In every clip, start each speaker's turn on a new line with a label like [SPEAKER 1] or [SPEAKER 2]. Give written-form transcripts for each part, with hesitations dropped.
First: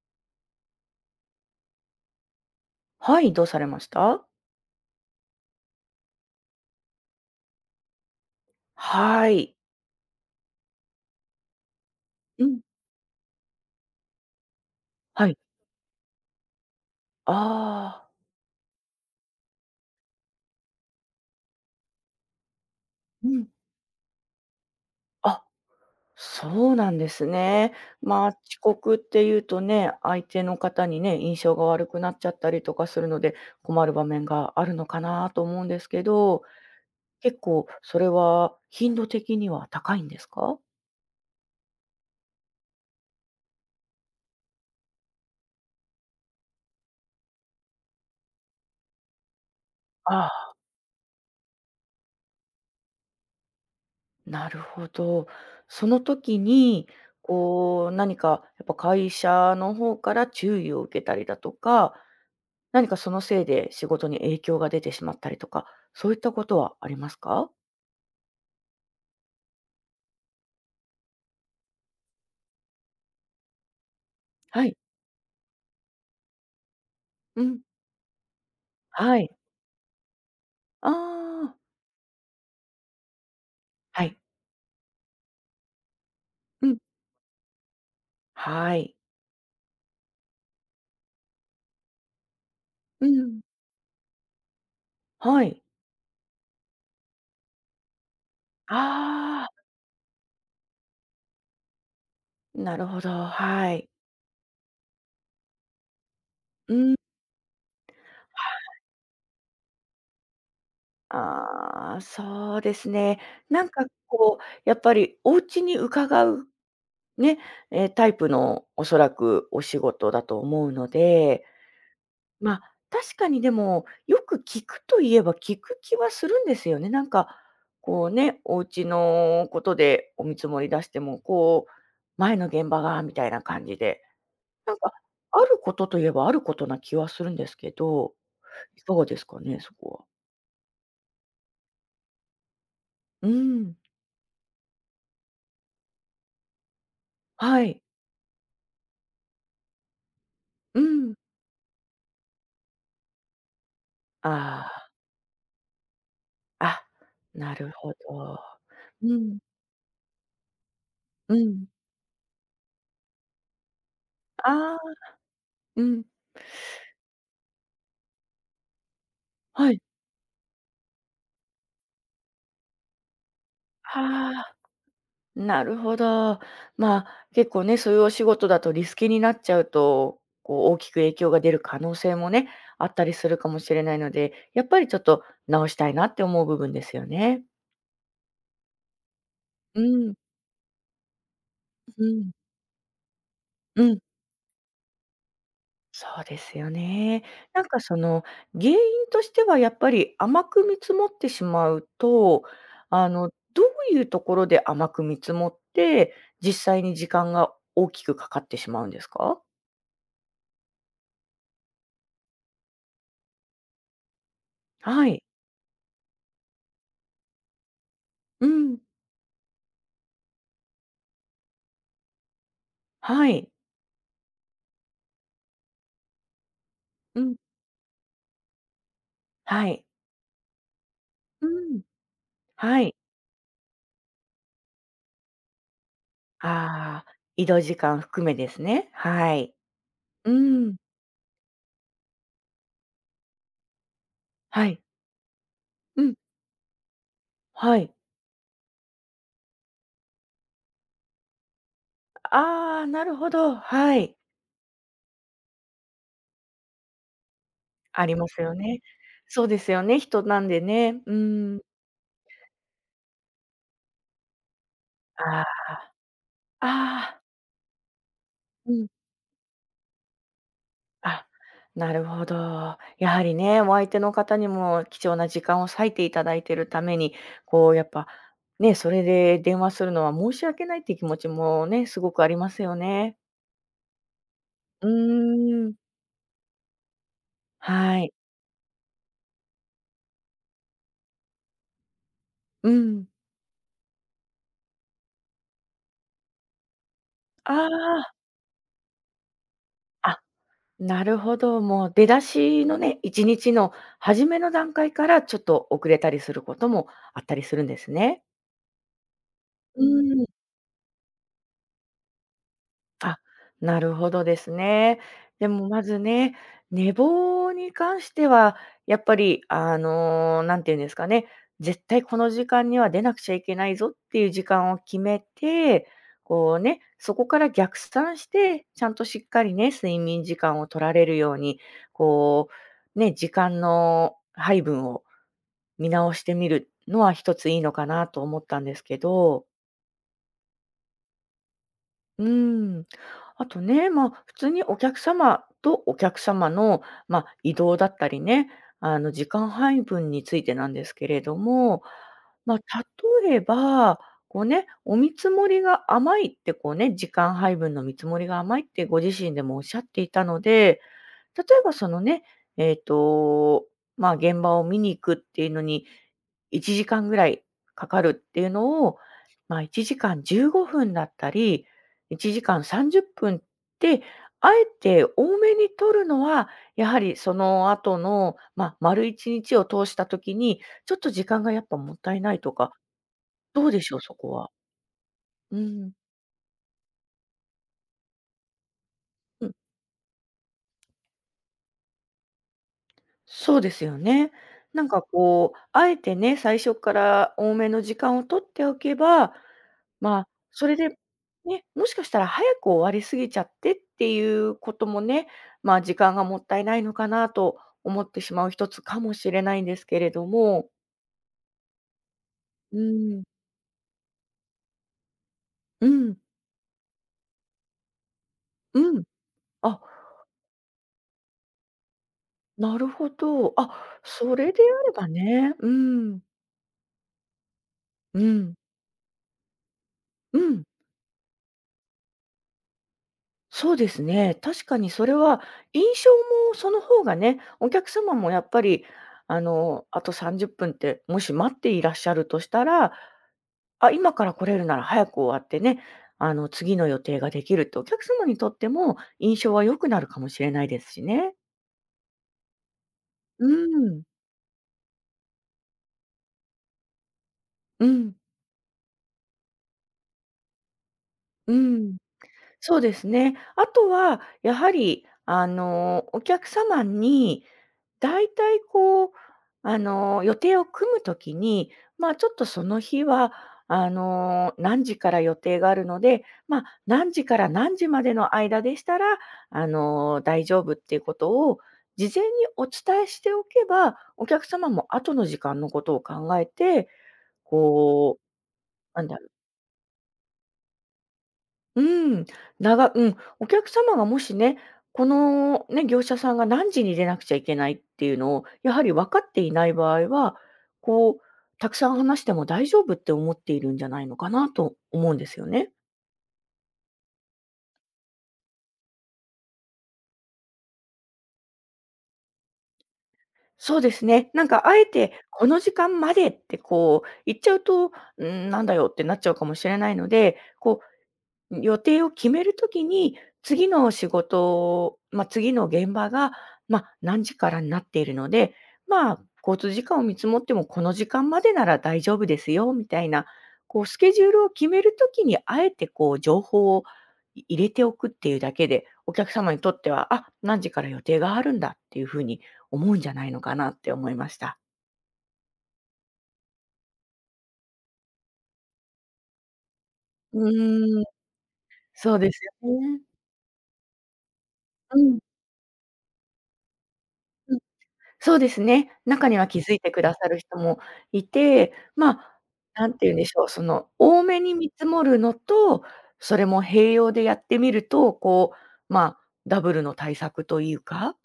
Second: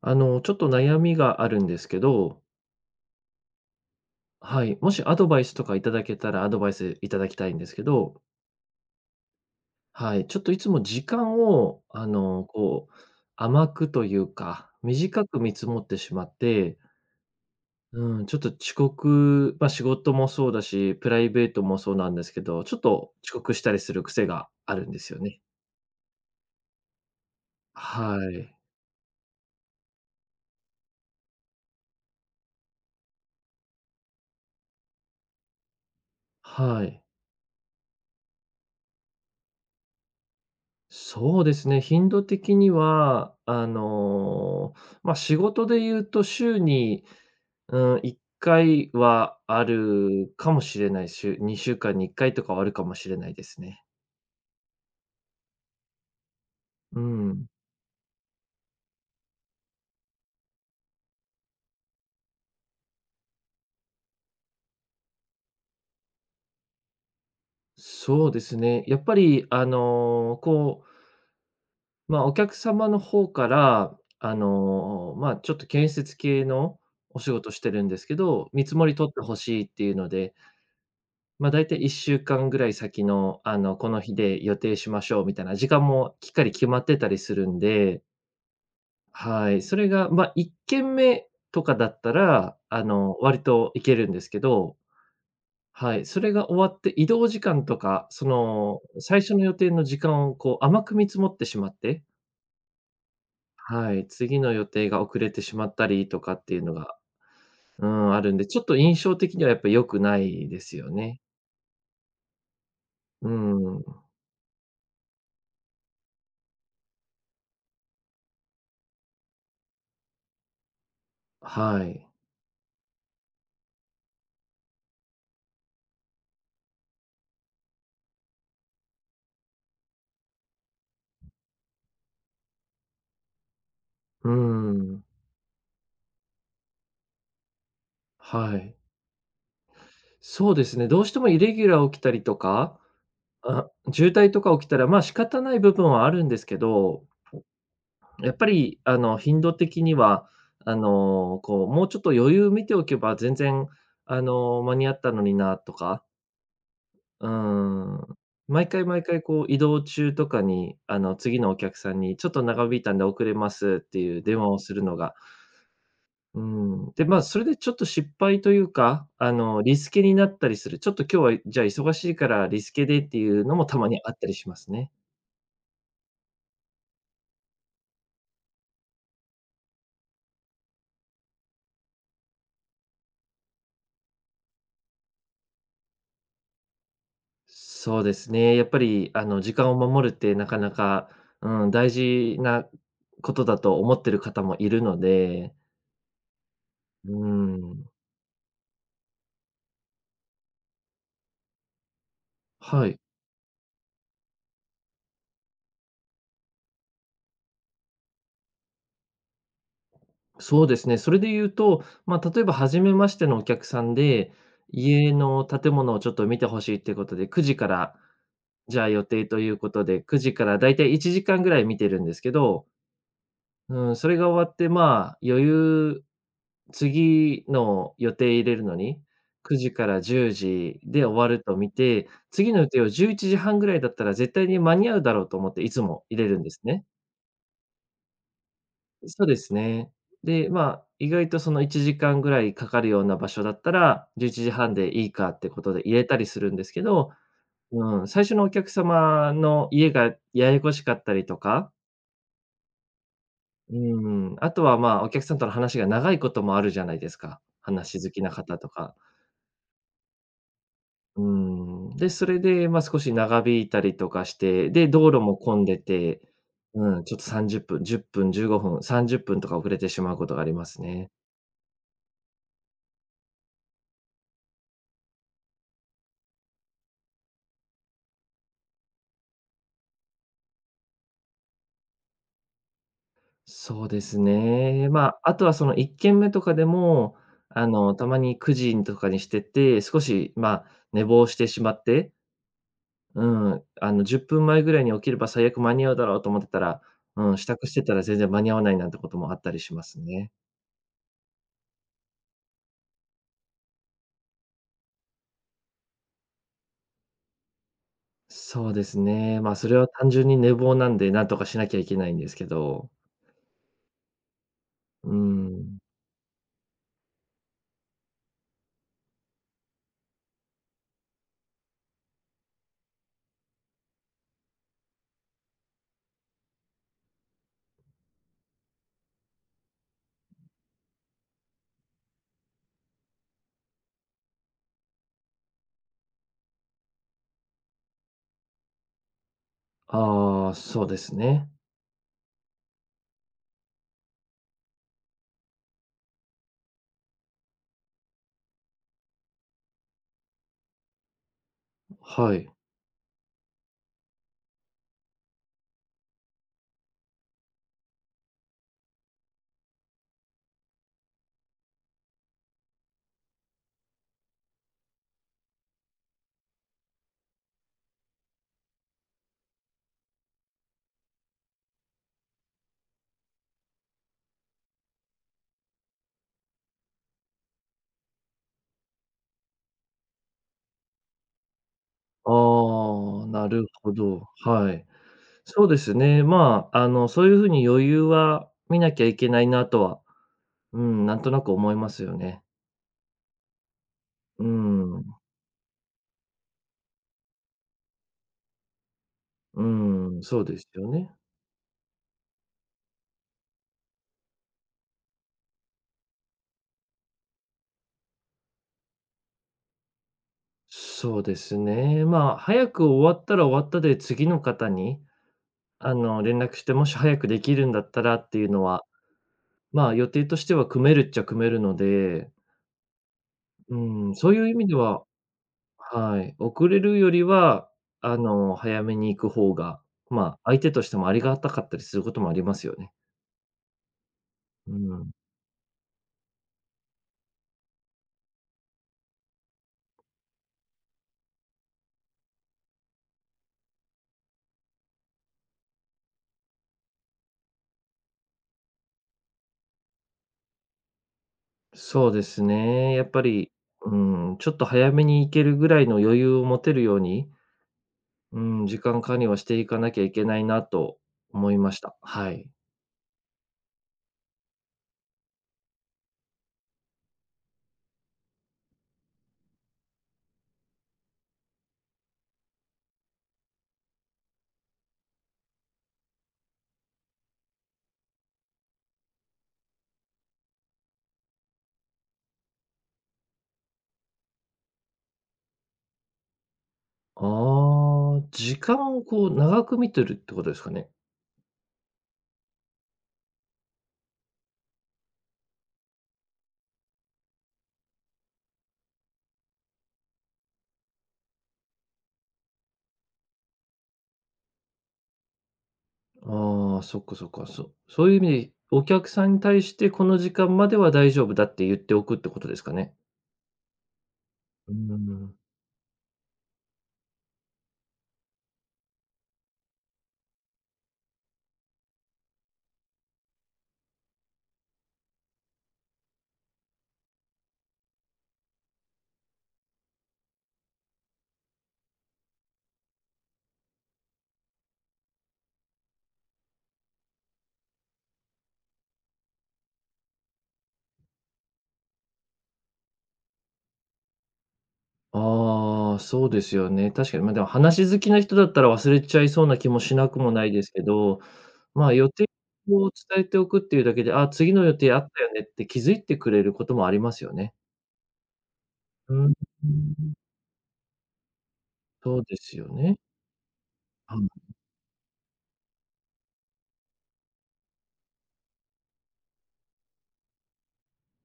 [SPEAKER 1] ちょっと悩みがあるんですけど、
[SPEAKER 2] はい、どうされました？
[SPEAKER 1] はい、もしアドバイスとかいただけたらアドバイスいただきたいんですけど、
[SPEAKER 2] はい。
[SPEAKER 1] はい、ちょっといつも時間を、
[SPEAKER 2] うん、
[SPEAKER 1] 甘くというか、短
[SPEAKER 2] はい。
[SPEAKER 1] く見積もってしまって、
[SPEAKER 2] ああ、
[SPEAKER 1] うん、ちょっと遅刻、仕事もそうだし、プライベートもそうなんですけど、ちょっと
[SPEAKER 2] う
[SPEAKER 1] 遅
[SPEAKER 2] ん。
[SPEAKER 1] 刻したりする癖があるんですよね。
[SPEAKER 2] あ、そうなんですね。
[SPEAKER 1] は
[SPEAKER 2] まあ、遅
[SPEAKER 1] い。
[SPEAKER 2] 刻っていうとね、相手の方にね、印象が悪くなっちゃったりとかするので、困る場面があるのかなと思うんですけど、
[SPEAKER 1] はい。
[SPEAKER 2] 結構それは頻度的には高いんですか？
[SPEAKER 1] そうですね、頻度的には、仕事で言うと週にうん、1回はあ
[SPEAKER 2] あ
[SPEAKER 1] るか
[SPEAKER 2] あ、
[SPEAKER 1] もしれないしゅ、にしゅ2週間に1回とかはあるかもしれないですね。
[SPEAKER 2] なるほど。その時に、
[SPEAKER 1] うん。
[SPEAKER 2] こう、何かやっぱ会社の方から注意を受けたりだとか、何かそのせいで仕事に影響が出てしまったりとか、そういったことはありますか？
[SPEAKER 1] そうですね。やっぱりお客様の方から、
[SPEAKER 2] はい。
[SPEAKER 1] ちょっと建設系のお仕
[SPEAKER 2] う
[SPEAKER 1] 事
[SPEAKER 2] ん。
[SPEAKER 1] してるんですけど、見積もり取っ
[SPEAKER 2] は
[SPEAKER 1] て
[SPEAKER 2] い。
[SPEAKER 1] ほしいっていうので、
[SPEAKER 2] ああ、
[SPEAKER 1] だいたい1週間ぐらい先の、この
[SPEAKER 2] は
[SPEAKER 1] 日
[SPEAKER 2] い。
[SPEAKER 1] で予定しましょうみたいな時間もきっかり
[SPEAKER 2] う
[SPEAKER 1] 決
[SPEAKER 2] ん。
[SPEAKER 1] まってたりするんで、
[SPEAKER 2] はい。
[SPEAKER 1] はい、それが、1軒目とかだったら、
[SPEAKER 2] うん。
[SPEAKER 1] 割と行けるんですけど、
[SPEAKER 2] はい。
[SPEAKER 1] はい、それが終わって移動時間とか、最初の
[SPEAKER 2] ああ、
[SPEAKER 1] 予定の時間をこう甘く見積もってしまって、
[SPEAKER 2] なるほど、はい。
[SPEAKER 1] はい、次の予定が遅れてしまったりとかっていう
[SPEAKER 2] う
[SPEAKER 1] のが、
[SPEAKER 2] ん。
[SPEAKER 1] うん、あるんで、ちょっと印象的にはやっぱ良くないですよね。
[SPEAKER 2] ああ、そうですね。
[SPEAKER 1] う
[SPEAKER 2] なんか
[SPEAKER 1] ん、
[SPEAKER 2] こう、やっぱりお家に伺うね、え、タイプのおそらくお仕事だと思うので、
[SPEAKER 1] はい。
[SPEAKER 2] ま、あ確かにでも、よく聞くといえば聞く気はするんですよね。なんか、こうね、お家のことでお見積もり出しても、こう、前の現場がみたいな感じで、
[SPEAKER 1] う
[SPEAKER 2] なんか、
[SPEAKER 1] ん、
[SPEAKER 2] あることといえばあることな気はするんですけど、
[SPEAKER 1] はい。
[SPEAKER 2] いかがですかね、そこは。
[SPEAKER 1] そうですね、どうしてもイレギュラー起きたりとか、
[SPEAKER 2] うー
[SPEAKER 1] あ、
[SPEAKER 2] ん、
[SPEAKER 1] 渋滞とか起きたら、仕方ない部分はあるんですけど、
[SPEAKER 2] はい。
[SPEAKER 1] やっぱり、頻度的には、
[SPEAKER 2] うん。
[SPEAKER 1] もうちょっと余裕見ておけば全然、
[SPEAKER 2] あ
[SPEAKER 1] 間に合ったのになとか、
[SPEAKER 2] あ、あ、
[SPEAKER 1] うー
[SPEAKER 2] なるほ
[SPEAKER 1] ん、
[SPEAKER 2] ど。
[SPEAKER 1] 毎回毎
[SPEAKER 2] う
[SPEAKER 1] 回、
[SPEAKER 2] ん、
[SPEAKER 1] 移動中とかに、
[SPEAKER 2] う
[SPEAKER 1] 次のお
[SPEAKER 2] ん。
[SPEAKER 1] 客さんに、ちょっと長引いたんで遅れますっていう電話をす
[SPEAKER 2] ああ、
[SPEAKER 1] るのが。
[SPEAKER 2] うん、
[SPEAKER 1] うで、それでちょっと失敗というか、
[SPEAKER 2] は
[SPEAKER 1] リ
[SPEAKER 2] い。
[SPEAKER 1] スケになったりする、ちょっと今日は、じゃあ、忙しいからリスケでっていうのもたまにあった
[SPEAKER 2] は
[SPEAKER 1] りし
[SPEAKER 2] あ。
[SPEAKER 1] ますね。
[SPEAKER 2] なるほど。まあ、結構ね、そういうお仕事だとリスケになっちゃうと、こう大きく影響が出る可能性もね、あったりするかもしれないので、やっぱりちょっと直したいなって思う部分ですよね。
[SPEAKER 1] そうですね。やっぱり、時間を
[SPEAKER 2] う
[SPEAKER 1] 守
[SPEAKER 2] ん、
[SPEAKER 1] るってなかなか、うん、大
[SPEAKER 2] うん、
[SPEAKER 1] 事なことだと
[SPEAKER 2] う
[SPEAKER 1] 思
[SPEAKER 2] ん。
[SPEAKER 1] ってる方もいるので、
[SPEAKER 2] そうですよ
[SPEAKER 1] う
[SPEAKER 2] ね。なんか
[SPEAKER 1] ん、
[SPEAKER 2] その、原因としてはやっぱり甘く見積もってしまうと、
[SPEAKER 1] はい。
[SPEAKER 2] あの、どういうところで甘く見積もって、実際に時間が大きくかかってしまうんですか？
[SPEAKER 1] そうですね。それで言うと、例えば初めましてのお客さんで、
[SPEAKER 2] は
[SPEAKER 1] 家
[SPEAKER 2] い。
[SPEAKER 1] の建物をちょっと見てほしいってことで、9時から、
[SPEAKER 2] うん。
[SPEAKER 1] じゃあ予定ということで、9時からだいたい1時間ぐらい見てるんですけど
[SPEAKER 2] はい。
[SPEAKER 1] うん、それが終わって、
[SPEAKER 2] うん。
[SPEAKER 1] 次の予定入れるのに、9
[SPEAKER 2] は
[SPEAKER 1] 時
[SPEAKER 2] い。
[SPEAKER 1] から10時で終わる
[SPEAKER 2] う
[SPEAKER 1] と見
[SPEAKER 2] ん。
[SPEAKER 1] て、次の予
[SPEAKER 2] は
[SPEAKER 1] 定を
[SPEAKER 2] い。
[SPEAKER 1] 11時半ぐらいだったら絶対に間に合うだろうと思っていつも入れるんですね。
[SPEAKER 2] ああ、移動時間含めですね。
[SPEAKER 1] そう
[SPEAKER 2] は
[SPEAKER 1] です
[SPEAKER 2] い。
[SPEAKER 1] ね。
[SPEAKER 2] う
[SPEAKER 1] で、
[SPEAKER 2] ん。
[SPEAKER 1] 意外とその1時間ぐらいかかるような場所だったら、11時
[SPEAKER 2] は
[SPEAKER 1] 半
[SPEAKER 2] い。
[SPEAKER 1] でいいかってことで入
[SPEAKER 2] う
[SPEAKER 1] れ
[SPEAKER 2] ん。
[SPEAKER 1] たりするんですけど、
[SPEAKER 2] はい。
[SPEAKER 1] うん、最初のお客様の家がややこしかったりとか
[SPEAKER 2] ああ、なるほど。
[SPEAKER 1] う
[SPEAKER 2] はい。
[SPEAKER 1] ーあとは、お客さんとの話が長いこともあるじゃないですか。話
[SPEAKER 2] あ
[SPEAKER 1] 好
[SPEAKER 2] り
[SPEAKER 1] き
[SPEAKER 2] ま
[SPEAKER 1] な
[SPEAKER 2] すよ
[SPEAKER 1] 方と
[SPEAKER 2] ね。
[SPEAKER 1] か。
[SPEAKER 2] そうですよね、人なんでね。う
[SPEAKER 1] う
[SPEAKER 2] ん。
[SPEAKER 1] ーん。で、それで、少し長引いたりとかして、で、道路も
[SPEAKER 2] ああ、
[SPEAKER 1] 混んでて、
[SPEAKER 2] あ
[SPEAKER 1] うん、ちょっ
[SPEAKER 2] あ。
[SPEAKER 1] と30分、10分、15
[SPEAKER 2] う
[SPEAKER 1] 分、
[SPEAKER 2] ん。
[SPEAKER 1] 30分とか遅れてしまうことがありますね。
[SPEAKER 2] あ、なるほど。やはりね、お相手の方にも貴重な時間を割いていただいているために、こうやっぱ、ね、それで電話するのは申し訳ないっていう気持ちもね、すごくありますよね。
[SPEAKER 1] そうです
[SPEAKER 2] う
[SPEAKER 1] ね。あとはそ
[SPEAKER 2] ーん。
[SPEAKER 1] の1軒目とかでも、
[SPEAKER 2] は
[SPEAKER 1] た
[SPEAKER 2] い。
[SPEAKER 1] まに9時とかにしてて、少し、寝坊してしまって、
[SPEAKER 2] うん。
[SPEAKER 1] う10分前ぐらいに起きれば最悪間に合うだろうと思ってたら、うん、支
[SPEAKER 2] あ
[SPEAKER 1] 度してたら
[SPEAKER 2] あ、
[SPEAKER 1] 全然間に合わないなんてこともあったりします
[SPEAKER 2] あ、
[SPEAKER 1] ね。
[SPEAKER 2] なるほど。もう出だしのね、1日の初めの段階からちょっと遅れたりすることもあったりするんですね。
[SPEAKER 1] そうですね。それ
[SPEAKER 2] う
[SPEAKER 1] は単
[SPEAKER 2] ん。
[SPEAKER 1] 純に寝坊なんで、なんとかしなきゃいけないんですけど。
[SPEAKER 2] あ、なるほどですね。
[SPEAKER 1] う
[SPEAKER 2] でも
[SPEAKER 1] ん。
[SPEAKER 2] まずね、寝坊に関しては、やっぱり、あの、なんていうんですかね、絶対この時間には出なくちゃいけないぞっていう時間を決めて、こうね、そこから逆算して、ちゃんとしっかりね、睡眠時間を取られるように、こう、ね、時間の配分を見直してみるのは一ついいのかなと思ったんですけど。
[SPEAKER 1] ああ、そうですね。
[SPEAKER 2] うん。あとね、まあ、普通にお客様とお客様の、まあ、移動だったりね、あの、時間配分についてなんですけれども、
[SPEAKER 1] はい。
[SPEAKER 2] まあ、例えば、こうね、お見積もりが甘いってこうね、時間配分の見積もりが甘いってご自身でもおっしゃっていたので、例えばそのね、えっと、まあ、現場を見に行くっていうのに1時間ぐらいかかるっていうのを、まあ、1時間15分だったり、1時間30分っぷんって、あえて多めに取るのは、やはりその後の、ま、丸1日を通した時に、ちょっと時間がやっぱもったいないとか、
[SPEAKER 1] ああ、な
[SPEAKER 2] ど
[SPEAKER 1] る
[SPEAKER 2] うでし
[SPEAKER 1] ほ
[SPEAKER 2] ょう、そ
[SPEAKER 1] ど、
[SPEAKER 2] こは？
[SPEAKER 1] はい。そうですね、そういう風に余裕は見なきゃいけな
[SPEAKER 2] う
[SPEAKER 1] い
[SPEAKER 2] ん。
[SPEAKER 1] なとは、うん、なんとなく思いますよね。
[SPEAKER 2] そうですよね。
[SPEAKER 1] う
[SPEAKER 2] なんか
[SPEAKER 1] ん、
[SPEAKER 2] こう、あえてね、最初から多めの時間を取っておけば、
[SPEAKER 1] う
[SPEAKER 2] ま
[SPEAKER 1] ん、
[SPEAKER 2] あ、
[SPEAKER 1] そうで
[SPEAKER 2] そ
[SPEAKER 1] す
[SPEAKER 2] れ
[SPEAKER 1] よ
[SPEAKER 2] で、
[SPEAKER 1] ね。
[SPEAKER 2] ね、もしかしたら早く終わりすぎちゃってっていうこともね、まあ、時間がもったいないのかなと思ってしまう一つかもしれないんですけれども。
[SPEAKER 1] そうですね。早
[SPEAKER 2] う
[SPEAKER 1] く終わ
[SPEAKER 2] ん、
[SPEAKER 1] ったら終わったで、次の方に、
[SPEAKER 2] うん、
[SPEAKER 1] 連絡して、もし早くできるんだったらっていうの
[SPEAKER 2] う
[SPEAKER 1] は、
[SPEAKER 2] ん。あ、
[SPEAKER 1] 予定としては組めるっちゃ組めるので、
[SPEAKER 2] なるほど。あ、
[SPEAKER 1] うそ
[SPEAKER 2] そ
[SPEAKER 1] ういう
[SPEAKER 2] れ
[SPEAKER 1] 意
[SPEAKER 2] で
[SPEAKER 1] 味で
[SPEAKER 2] あれ
[SPEAKER 1] は、
[SPEAKER 2] ばね。うん、
[SPEAKER 1] はい、遅れるよりは、
[SPEAKER 2] うん、
[SPEAKER 1] 早めに行く方が、
[SPEAKER 2] う
[SPEAKER 1] 相
[SPEAKER 2] ん。
[SPEAKER 1] 手としてもありがたかったりすることもありますよね。
[SPEAKER 2] そうですね。確
[SPEAKER 1] う
[SPEAKER 2] かにそ
[SPEAKER 1] ん、
[SPEAKER 2] れは印象もその方がね、お客様もやっぱり、あの、あと30分っぷんってもし待っていらっしゃるとしたら、あ、今から来れるなら早く終わってね、あの、次の予定ができるってお客様にとっても印象は良くなるかもしれないですしね。
[SPEAKER 1] そうですね。やっぱ
[SPEAKER 2] う
[SPEAKER 1] り、う
[SPEAKER 2] ん、
[SPEAKER 1] ん、ちょっと早めに行けるぐらいの余裕を持てるように、
[SPEAKER 2] うん、
[SPEAKER 1] うん、時間管理はしていかなきゃいけないなと思
[SPEAKER 2] う
[SPEAKER 1] いまし
[SPEAKER 2] ん。
[SPEAKER 1] た。はい。
[SPEAKER 2] そうですね。あとは、やはり、あの、お客様に大体こう、あの、予定を組むときに、まあ、ちょっとその日は、あの、何時から予定があるので、ま、何時から何時までの間でしたら、あの、大丈夫っていうことを事前にお伝えしておけば、お客様も後の時間のことを考えて、
[SPEAKER 1] あ
[SPEAKER 2] こう、
[SPEAKER 1] あ、時間を
[SPEAKER 2] なんだ
[SPEAKER 1] こう長く見てるってことですかね。
[SPEAKER 2] うん、ながうん、お客様がもしね、このね、業者さんが何時に出なくちゃいけないっていうのを、やはり分かっていない場合は、こう、たくさん話しても大丈夫って思っているんじゃないのかなと思うんですよね。
[SPEAKER 1] ああ、そっかそっか。そういう意味で、お客さんに対してこの時間までは大丈夫だって言っておくってことですかね。
[SPEAKER 2] そうですね。なんか
[SPEAKER 1] う
[SPEAKER 2] あえて、
[SPEAKER 1] ん。
[SPEAKER 2] この時間までってこう、言っちゃうと、うん、なんだよってなっちゃうかもしれないので、こう、予定を決めるときに、次の仕事、まあ、次の現場が、まあ、何時からになっているので、まあ、交通時間を見積もってもこの時間までなら大丈夫ですよみたいな、こうスケジュールを決めるときにあえてこう情報を入れておくっていうだけで、お客様にとっては、あ、何時から予定があるんだっていうふうに思うんじゃないのかなって思いました。
[SPEAKER 1] ああ、そうですよね。確かに、でも話好きな人だったら忘れちゃいそうな気もしなくもな
[SPEAKER 2] う
[SPEAKER 1] いですけ
[SPEAKER 2] ーん、
[SPEAKER 1] ど、予
[SPEAKER 2] そう
[SPEAKER 1] 定
[SPEAKER 2] ですよ
[SPEAKER 1] を
[SPEAKER 2] ね。
[SPEAKER 1] 伝えておくっていうだけで、あ、次の予定あったよねって気づいてくれることもありますよね。
[SPEAKER 2] うん。そうですね。
[SPEAKER 1] う
[SPEAKER 2] 中
[SPEAKER 1] ん、
[SPEAKER 2] には気づいてくださる人もいて、ま
[SPEAKER 1] そうで
[SPEAKER 2] あ、
[SPEAKER 1] すよ
[SPEAKER 2] 何
[SPEAKER 1] ね。
[SPEAKER 2] て言うんでしょう、その、多めに見積もるのと、それも併用でやってみると、こう、まあ、ダブルの対策というか。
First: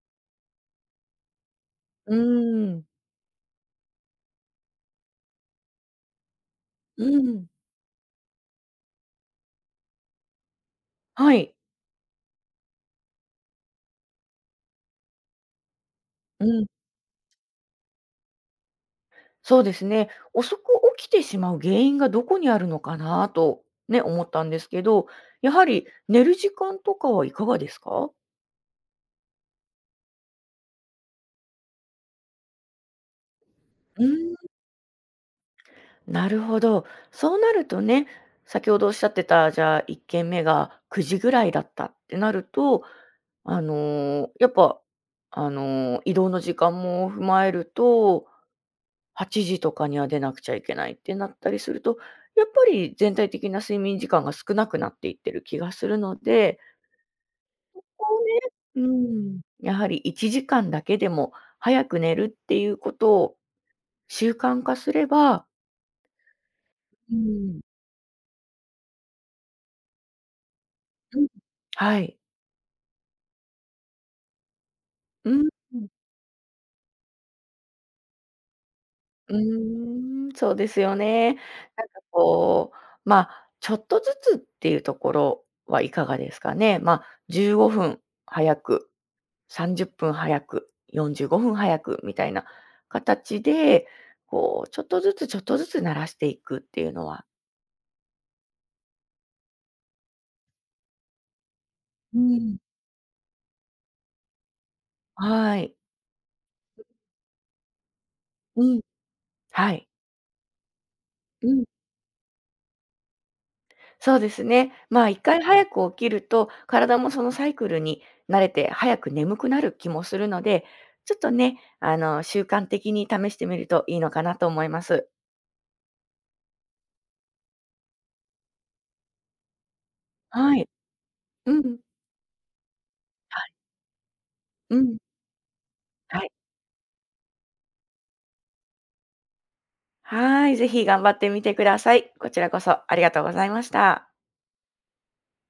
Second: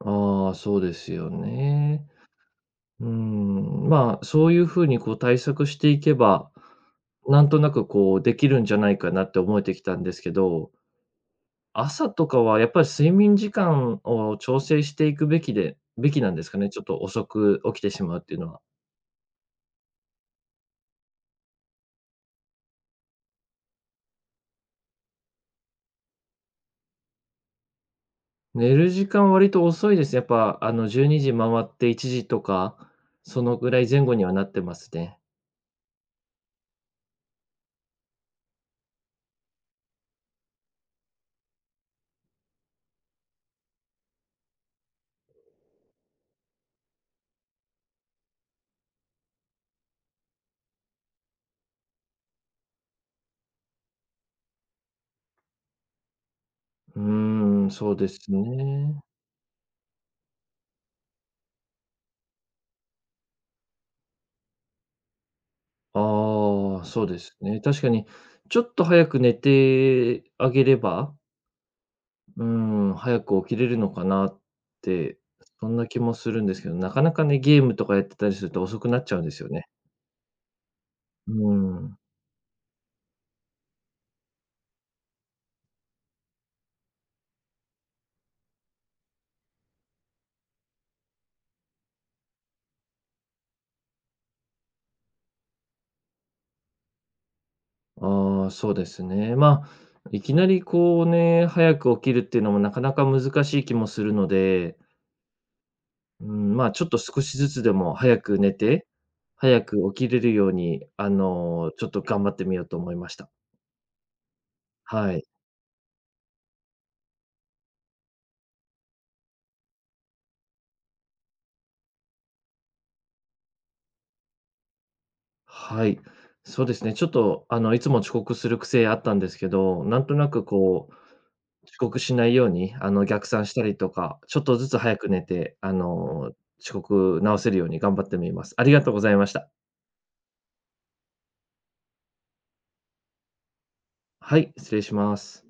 [SPEAKER 1] ああー、そうですよね。
[SPEAKER 2] うーん。
[SPEAKER 1] そういう風にこう対策していけば、
[SPEAKER 2] う
[SPEAKER 1] な
[SPEAKER 2] ん。
[SPEAKER 1] んとなくこうできるんじゃないかなって思えてきたんですけど、
[SPEAKER 2] はい。
[SPEAKER 1] 朝とかはやっぱり睡眠時間を調整していくべきなんで
[SPEAKER 2] う
[SPEAKER 1] すか
[SPEAKER 2] ん。
[SPEAKER 1] ね？ちょっと遅く起きてしまうっていうのは。
[SPEAKER 2] そうですね。遅く起きてしまう原因がどこにあるのかなとね、思ったんですけど、やはり寝る時間とかはいかがですか？
[SPEAKER 1] 寝る時間割と遅いです。やっぱ12時回って1時とか、そのぐらい前
[SPEAKER 2] う
[SPEAKER 1] 後に
[SPEAKER 2] ー
[SPEAKER 1] はなっ
[SPEAKER 2] ん。
[SPEAKER 1] てますね。
[SPEAKER 2] なるほど。そうなるとね、先ほどおっしゃってた、じゃあ、1件目が9時ぐらいだったってなると、あの、やっぱ、あの、移動の時間も踏まえると、8時とかには出なくちゃいけないってなったりすると、やっぱり全体的な睡眠時間が少なくなっていってる気がするので、
[SPEAKER 1] そうで
[SPEAKER 2] こ
[SPEAKER 1] す
[SPEAKER 2] うね、う
[SPEAKER 1] ね。
[SPEAKER 2] ん、やはり1時間だけでも早く寝るっていうことを習慣化すれば、
[SPEAKER 1] ああ、そう
[SPEAKER 2] う
[SPEAKER 1] です
[SPEAKER 2] ん、
[SPEAKER 1] ね。確かに、ちょっと早く寝てあげれば、
[SPEAKER 2] うん、はい。
[SPEAKER 1] う早く起きれるのかなって、
[SPEAKER 2] うん。
[SPEAKER 1] そんな気もするんですけど、なかなかね、ゲームとかやってたりすると遅くなっちゃうんで
[SPEAKER 2] う
[SPEAKER 1] すよね。
[SPEAKER 2] ーん、そうですよね。
[SPEAKER 1] う
[SPEAKER 2] なん
[SPEAKER 1] ん。
[SPEAKER 2] かこう、まあ、ちょっとずつっていうところはいかがですかね。まあ、15分早く、30分早く、45分早くみたいな形で、こう、ちょっとずつちょっとずつ慣らしていくっていうのは、
[SPEAKER 1] ああ、そうですね。いきなりこうね、早く起き
[SPEAKER 2] う
[SPEAKER 1] るっていうの
[SPEAKER 2] ん。
[SPEAKER 1] もなかなか難しい気もするので、
[SPEAKER 2] はい。
[SPEAKER 1] ちょっと少しずつでも早く寝
[SPEAKER 2] うん。
[SPEAKER 1] て、早
[SPEAKER 2] はい。
[SPEAKER 1] く起きれるように、
[SPEAKER 2] うん。
[SPEAKER 1] ちょっと頑張ってみようと思いました。
[SPEAKER 2] そうですね。まあ、
[SPEAKER 1] は
[SPEAKER 2] 1
[SPEAKER 1] い。
[SPEAKER 2] 回早く起きると、体もそのサイクルに慣れて、早く眠くなる気もするので、ちょっとね、あの、習慣的に試してみるといいのかなと思います。
[SPEAKER 1] はい。そうですね、ちょっと、いつも遅刻する癖あったんですけど、なんとなく
[SPEAKER 2] はい。う
[SPEAKER 1] 遅
[SPEAKER 2] ん。
[SPEAKER 1] 刻しないように、逆
[SPEAKER 2] は
[SPEAKER 1] 算
[SPEAKER 2] い。
[SPEAKER 1] したりとか、ちょっとず
[SPEAKER 2] う
[SPEAKER 1] つ早
[SPEAKER 2] ん。
[SPEAKER 1] く寝て、
[SPEAKER 2] はい。
[SPEAKER 1] 遅刻直せるように頑張ってみます。ありがとうございました。
[SPEAKER 2] はい、ぜひ頑張ってみてください。こちらこそありがとうございました。
[SPEAKER 1] はい、失礼します。